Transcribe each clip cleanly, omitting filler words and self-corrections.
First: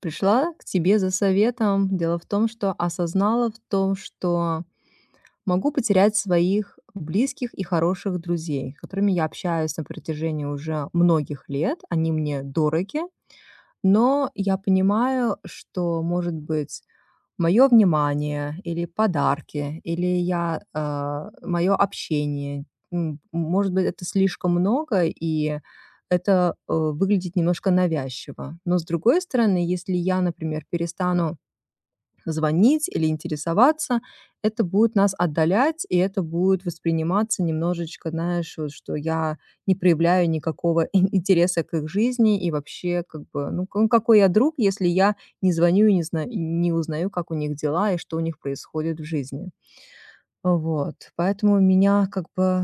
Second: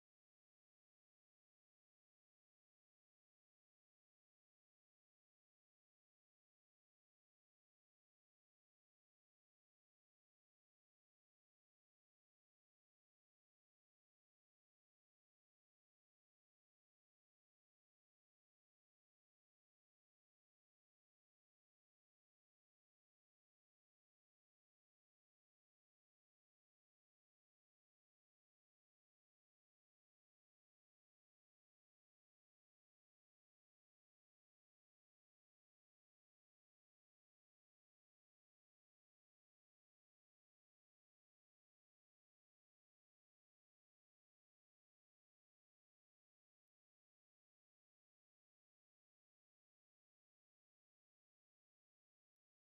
Пришла к тебе за советом. Дело в том, что осознала в том, что могу потерять своих близких и хороших друзей, с которыми я общаюсь на протяжении уже многих лет. Они мне дороги, но я понимаю, что, может быть, мое внимание или подарки, или я, мое общение. Может быть, это слишком много, и это, выглядит немножко навязчиво. Но, с другой стороны, если я, например, перестану звонить или интересоваться, это будет нас отдалять, и это будет восприниматься немножечко, знаешь, вот что я не проявляю никакого интереса к их жизни и вообще, как бы, ну, ну, какой я друг, если я не звоню и не, знаю, не узнаю, как у них дела и что у них происходит в жизни. Вот, поэтому у меня как бы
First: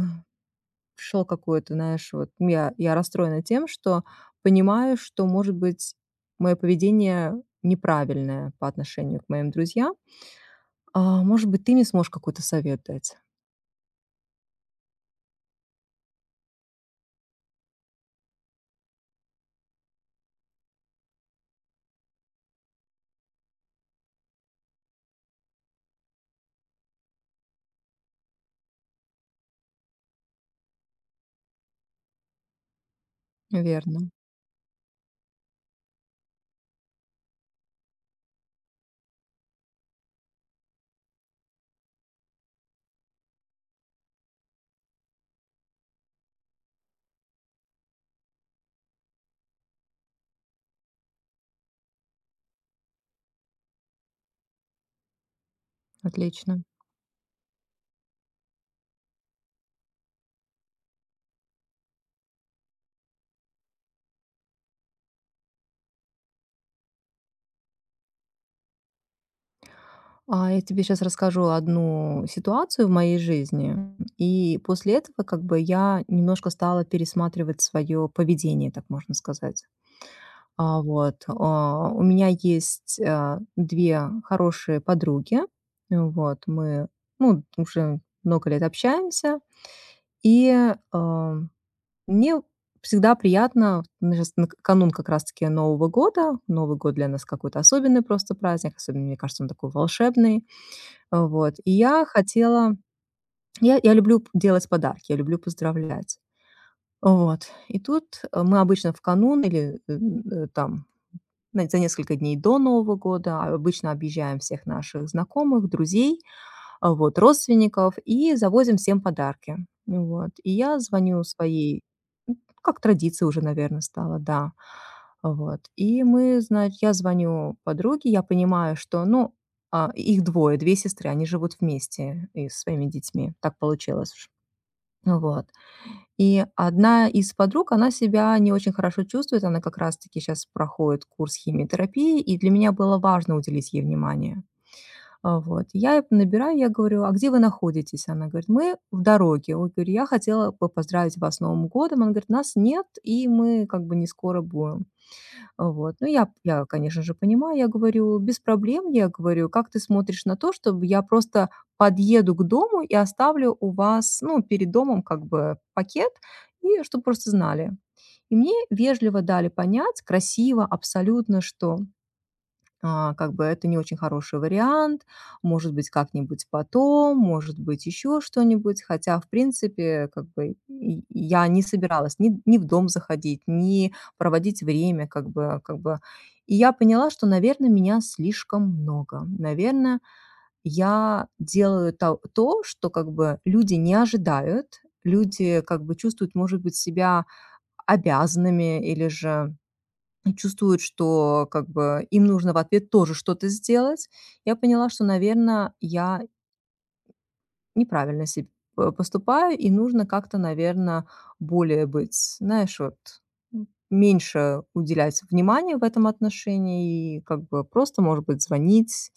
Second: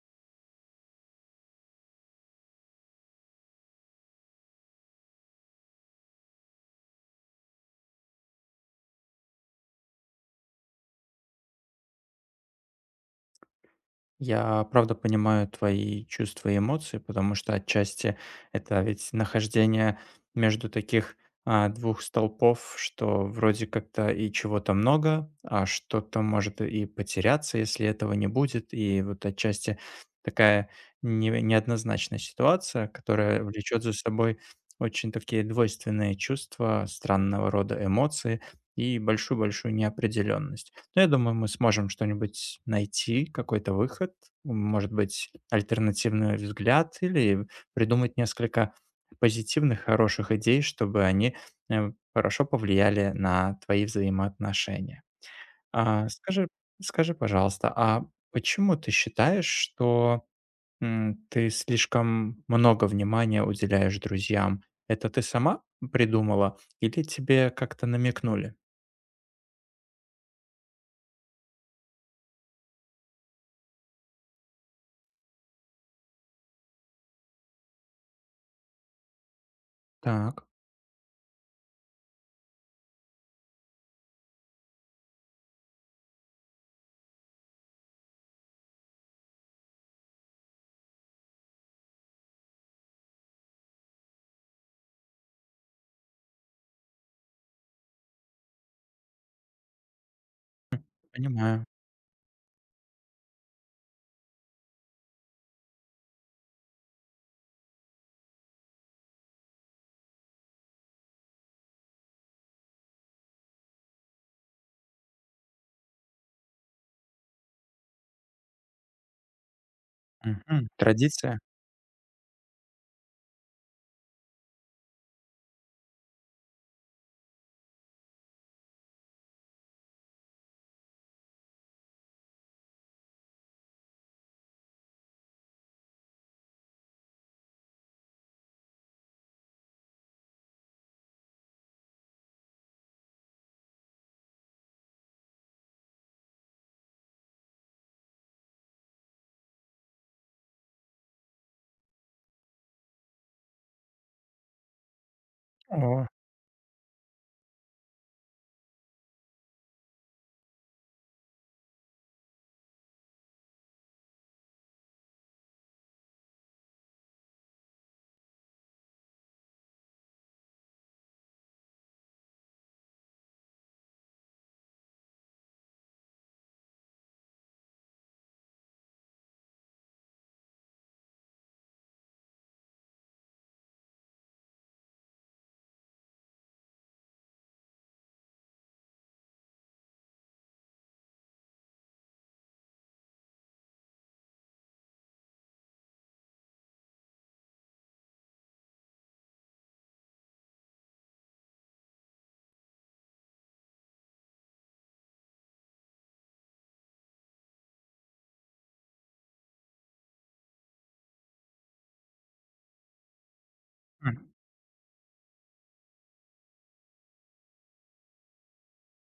шел какой-то, знаешь, вот ну, я расстроена тем, что понимаю, что, может быть, мое поведение неправильное по отношению к моим друзьям, а, может быть, ты мне сможешь какой-то совет дать? Я правда понимаю твои чувства и эмоции, потому что отчасти это ведь нахождение между таких двух столпов, что вроде как-то и чего-то много, а что-то может и потеряться, если этого не будет. И вот отчасти такая неоднозначная ситуация, которая влечет за Верно, собой очень такие двойственные чувства, странного рода эмоции и большую-большую неопределенность. Но я думаю, мы сможем что-нибудь найти, какой-то выход, может быть, альтернативный взгляд или придумать несколько позитивных, хороших идей, чтобы они хорошо повлияли на твои взаимоотношения. А, скажи, отлично. Скажи, пожалуйста, а почему ты считаешь, что ты слишком много внимания уделяешь друзьям? Это ты сама придумала или тебе как-то намекнули? А я тебе сейчас расскажу одну ситуацию в моей жизни, и после этого как бы я немножко стала пересматривать свое поведение, так можно сказать. Так. У меня есть, 2 хорошие подруги. Вот, мы, ну, уже много лет общаемся, и, а, мне всегда приятно, мы щас нак канун как раз таки Нового года. Новый год для нас какой-то особенный просто праздник, особенно, мне кажется, он такой волшебный. А, вот, Понимаю. и я хотела, я люблю п делать подарки, я люблю поздравлять. Вот, и тут, мы обычно в канун или, там На за несколько дней до Нового года обычно объезжаем всех наших знакомых, друзей, вот, родственников и завозим всем подарки. Ну вот. И Мгм. я звоню Традиция? своей м, как традиция уже, наверное, стала, да. Вот. Я звоню подруге, я понимаю, что, ну, их двое, 2 сестры, они живут вместе и со своими детьми. Так получилось уж. Вот. И одна из подруг, она себя не очень хорошо чувствует, она как раз-таки сейчас проходит курс химиотерапии, и для меня было важно уделить ей внимание. А, вот. Я её набираю, я говорю: "А где вы находитесь?" Она говорит: "Мы в дороге". Вот, говорю: "Я хотела бы поздравить вас с Новым годом". Она говорит: "Нас нет, и мы как бы не скоро будем". Вот. О, Ну, конечно же, понимаю, я говорю: "Без проблем". Я говорю: "Как ты смотришь на то, чтобы я просто подъеду к дому и оставлю у вас, ну, перед домом как бы пакет, и чтоб просто знали". И мне вежливо дали понять, красиво абсолютно, что как бы это не очень хороший вариант, может быть, как-нибудь потом, может быть, еще что-нибудь. Хотя, в принципе, как бы и я не собиралась ни в дом заходить, ни проводить время, как бы, как бы. И я поняла, что, наверное, меня слишком много. Наверное, я делаю то, что как бы люди не ожидают, люди как бы чувствуют, может быть, себя обязанными или же чувствуют, что как бы им нужно в ответ тоже что-то сделать. Я поняла, что, наверное, я неправильно себе поступаю, и нужно как-то, наверное, более быть, знаешь, вот, м, меньше уделять внимания в этом отношении и как бы просто, может быть, звонить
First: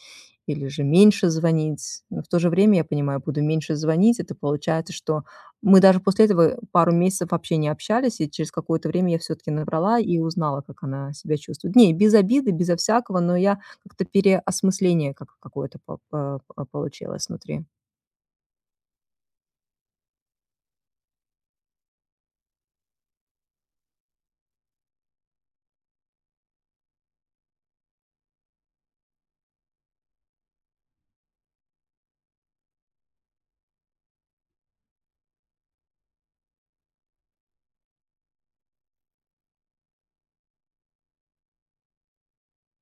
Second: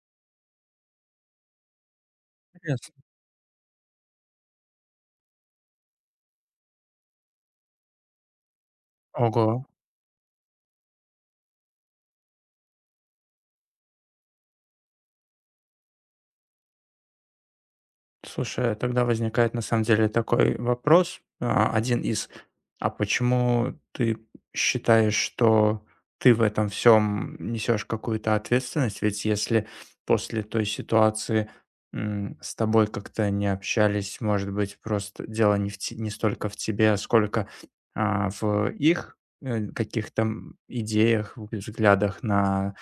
или же меньше звонить. Но в то же время, я интересно. понимаю, буду меньше звонить. Это получается, что мы даже после этого пару месяцев вообще не общались, и через какое-то время я все таки Ого. набрала и узнала, как она себя чувствует. Не, без обиды, безо всякого, но я как-то переосмысление как какое-то по получилось внутри. Слушай, тогда возникает на самом деле такой вопрос, один из: а почему ты считаешь, что ты в этом всем несешь какую-то ответственность? Ведь если после той ситуации, с тобой как-то не общались, может быть, просто дело не столько в тебе, сколько, в их, каких-то, идеях, взглядах на.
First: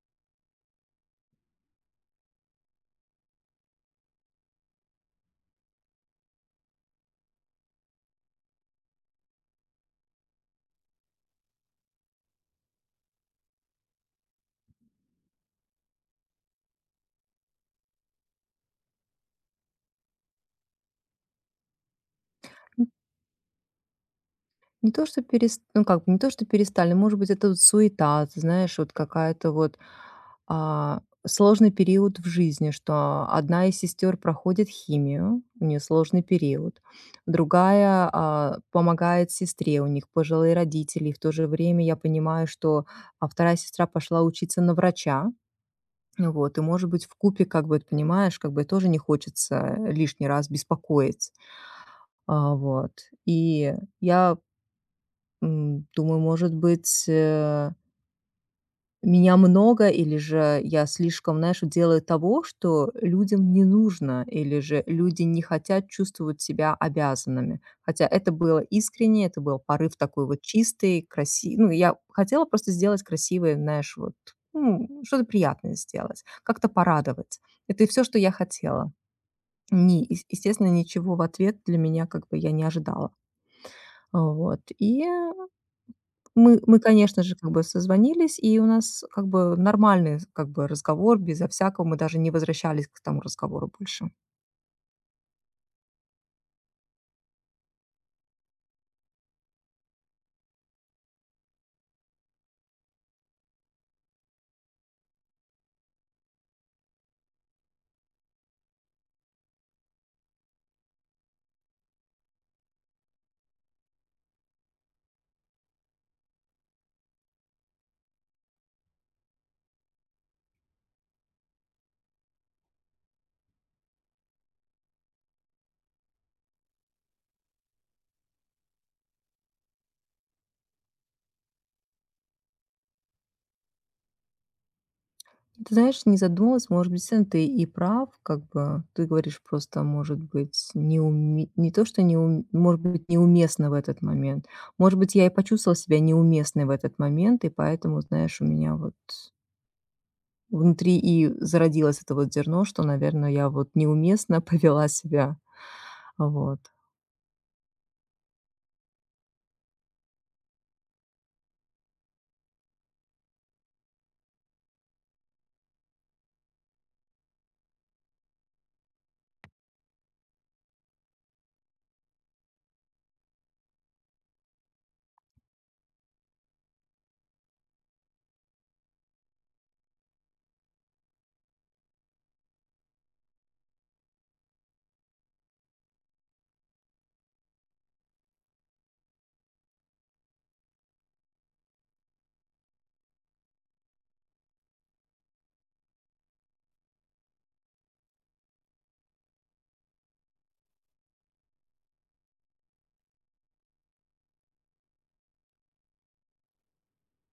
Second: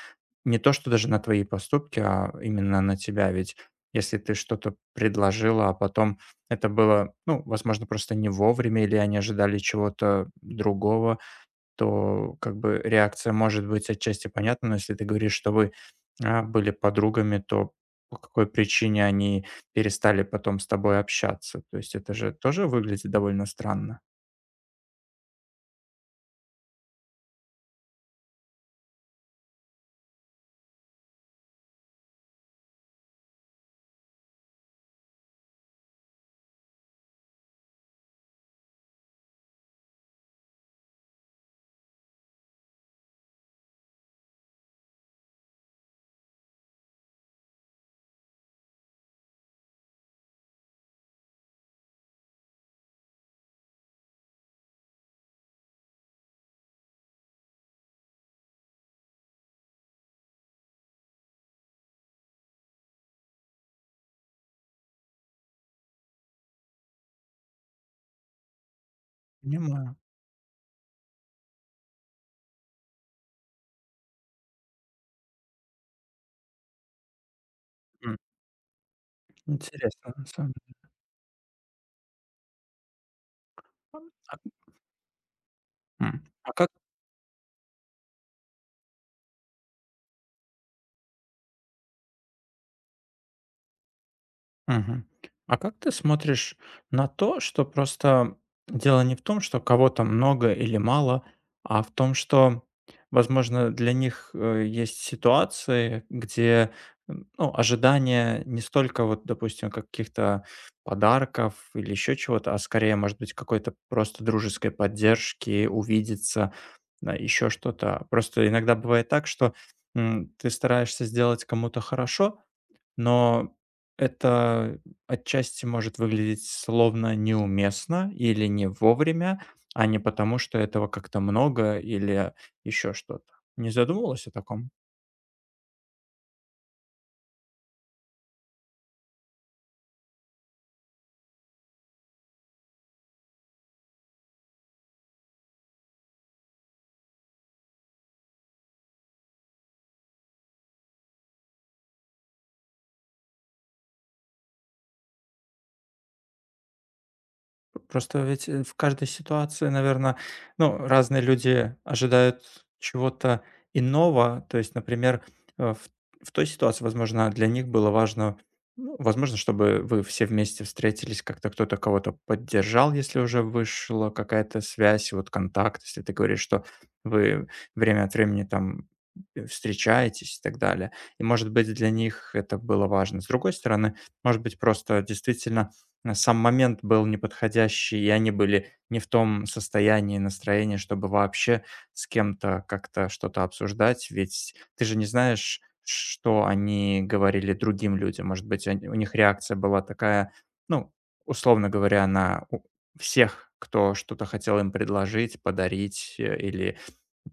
Не то, что даже на твои поступки, а именно на тебя. Ведь если ты что-то предложила, а потом это было, ну, возможно, просто не вовремя, или они ожидали чего-то другого, то как бы реакция может быть отчасти понятна, но если ты говоришь, что вы были подругами, то по какой причине они перестали потом с тобой общаться? То есть это же тоже выглядит довольно странно. Не то, что перес, ну, как бы не то, что перестали, может быть, это вот суета, ты знаешь, вот какая-то вот, а, сложный период в жизни, что одна из сестер проходит химию, у нее сложный период, другая, помогает сестре, у них пожилые родители, и в то же время я понимаю, что, вторая сестра пошла учиться на врача. Ну вот, и, может быть, в купе как бы, ты понимаешь, как бы тоже не хочется лишний раз беспокоить. А, вот. И я, думаю, может быть, меня много, или же я слишком, знаешь, делаю того, что людям не нужно, или же люди не хотят чувствовать себя обязанными. Хотя это было искренне, это был Понимаю. порыв такой вот чистый, красивый. Ну, я хотела просто сделать красивое, знаешь, вот ну, что-то приятное сделать, как-то порадовать. Это и все, М, что я хотела. Не, Интересно, на самом естественно, деле. ничего в ответ для меня как бы я не ожидала. А, Вот. И м, а как конечно же, как бы созвонились, и у нас как бы нормальный как бы разговор, безо всякого. Мы даже не возвращались к тому разговору больше. Мгм. А как ты смотришь на то, что просто дело не в том, что кого-то много или мало, а в том, что, возможно, для них есть ситуации, где ну, ожидания не столько вот, допустим, каких-то подарков или еще чего-то, а скорее, может быть, какой-то просто дружеской поддержки, увидеться, еще что-то. Просто иногда бывает так, что ты стараешься сделать кому-то хорошо, но это отчасти может выглядеть словно неуместно или не вовремя, а не потому, что этого как-то много или еще что-то. Не задумывалась о таком? Ты знаешь, не задумалась, может быть, действительно ты и прав, как бы. Ты говоришь просто, может быть, не то, что не ум может быть, неуместно в этот момент. Может быть, я и почувствовала себя неуместной в этот момент, и поэтому, знаешь, у меня вот внутри и зародилось это вот зерно, что, наверное, я вот неуместно повела себя. Вот, Просто ведь, в каждой ситуации, наверное, ну, разные люди ожидают чего-то иного. То есть, например, э, в в той ситуации, возможно, для них было важно, ну, возможно, чтобы вы все вместе встретились, как-то кто-то кого-то поддержал, если уже вышла какая-то связь, вот контакт. Если ты говоришь, что вы время от времени там, встречаетесь и так далее. И, может быть, для них это было важно. С другой стороны, может быть, просто действительно сам момент был неподходящий, и они были не в том состоянии, настроении, чтобы вообще с кем-то как-то что-то обсуждать, ведь ты же не знаешь, что они говорили другим людям. Может быть, у них реакция была такая, ну, условно говоря, на всех, кто что-то хотел им предложить, подарить или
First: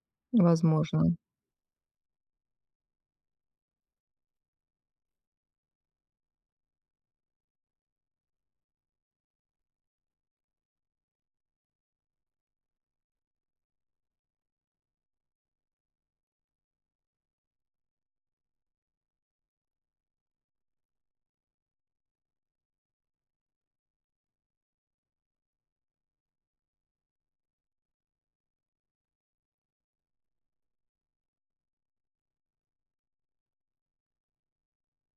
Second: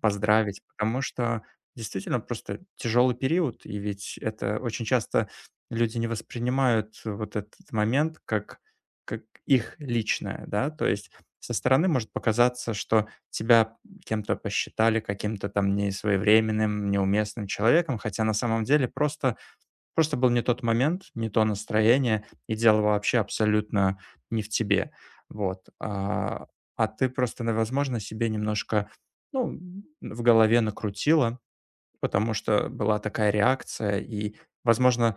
поздравить, потому возможно. что действительно просто тяжелый период, и ведь это очень часто люди не воспринимают вот этот момент как их личное, да. То есть со стороны может показаться, что тебя кем-то посчитали каким-то там несвоевременным, неуместным человеком, хотя на самом деле просто, просто был не тот момент, не то настроение, и дело вообще абсолютно не в тебе. Вот. А ты просто, возможно, себе немножко ну, в голове накрутила, потому что была такая реакция, и, возможно,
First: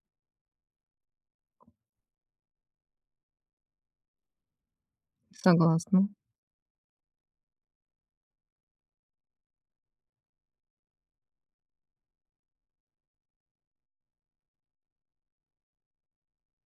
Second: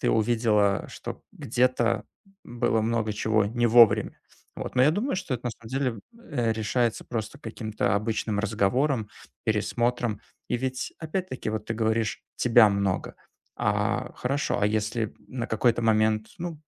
ты увидела, что где-то было много чего не вовремя. Вот. Но я думаю, что это на самом деле Согласна. Решается просто каким-то обычным разговором, пересмотром. И ведь, опять-таки, вот ты говоришь, тебя много. А хорошо, а если на какой-то момент, ну,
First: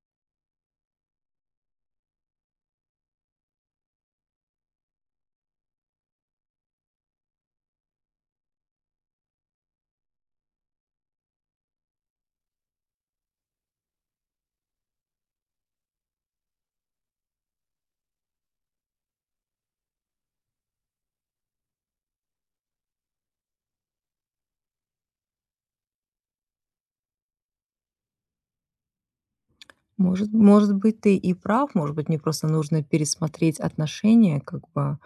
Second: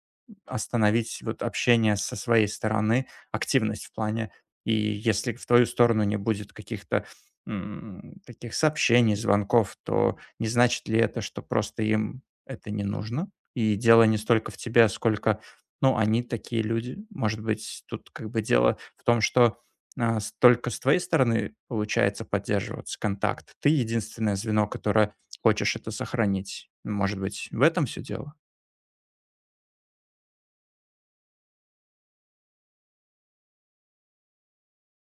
остановить вот общение со своей стороны, активность в плане. И если в твою сторону не будет каких-то таких сообщений, звонков, то не значит ли это, что просто им это не нужно? И дело не столько в тебе, сколько, ну, они такие люди. Может быть, тут как бы дело в том, что только с твоей стороны получается поддерживаться контакт. Ты единственное звено, которое хочешь это сохранить. Может быть, в этом все дело? Может быть, ты и прав, может быть, мне просто нужно пересмотреть отношения, как бы.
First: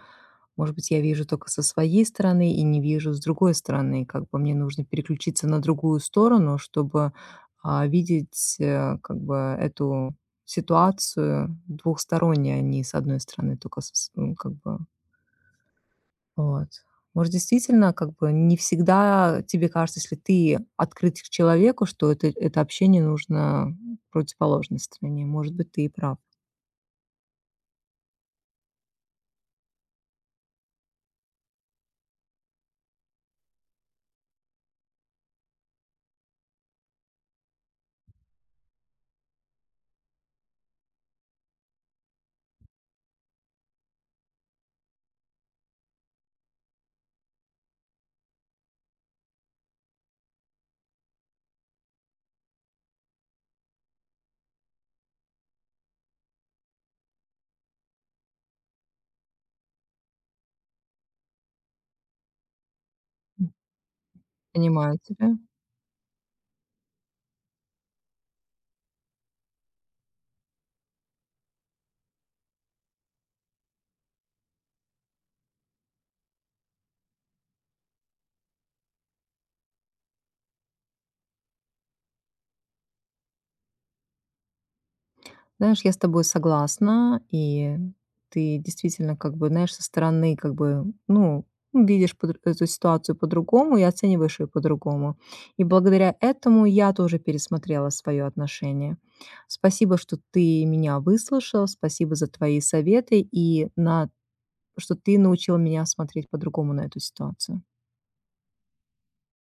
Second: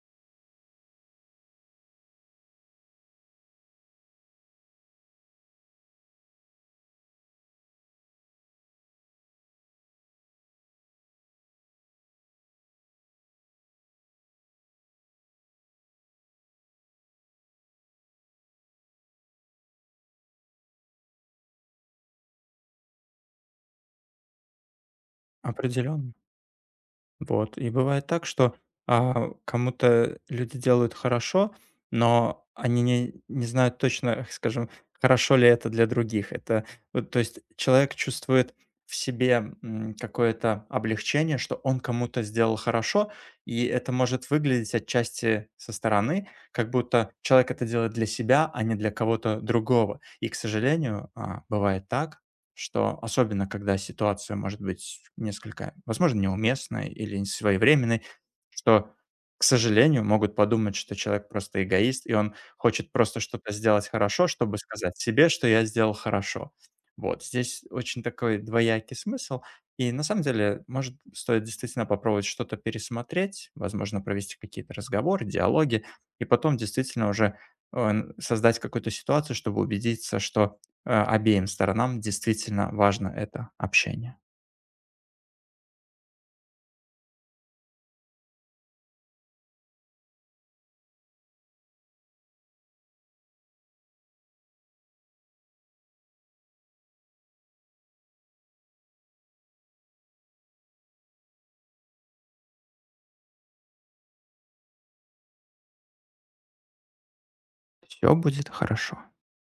Может быть, я вижу только со своей стороны и не вижу с другой стороны. Как бы мне нужно переключиться на другую сторону, чтобы, видеть, как бы эту ситуацию двухсторонне, а не с одной стороны только как бы вот. Может, действительно, как бы не всегда тебе кажется, если ты открыт к человеку, что это общение нужно противоположной стороне. Может быть, ты и Определенно. прав. Вот. И бывает так, что, кому-то люди делают хорошо, но они не знают точно, скажем, хорошо ли это для других. Это вот, то есть человек чувствует в себе, какое-то облегчение, что он кому-то сделал хорошо, и это может выглядеть отчасти со стороны, как будто человек это делает для себя, а не для кого-то другого. И, к сожалению, бывает так, что особенно, когда ситуация может быть несколько, возможно, неуместной или несвоевременной, что, к сожалению, могут подумать, что человек просто эгоист, и он хочет просто что-то сделать хорошо, чтобы сказать Понимаю себе, тебя. что я сделал хорошо. Вот, здесь очень такой двоякий смысл. И на самом деле, может, стоит действительно попробовать что-то пересмотреть, возможно, провести какие-то разговоры, диалоги, и потом действительно уже э, создать какую-то ситуацию, чтобы убедиться, что обеим сторонам действительно важно это общение. Знаешь, я с тобой согласна, и ты действительно, как бы, знаешь, со стороны, как бы, ну, видишь эту ситуацию по-другому и оцениваешь ее по-другому. И благодаря этому я тоже пересмотрела свое отношение. Спасибо, что ты меня выслушал, спасибо за твои советы, и на что ты научила меня смотреть по-другому на эту ситуацию. Все будет хорошо.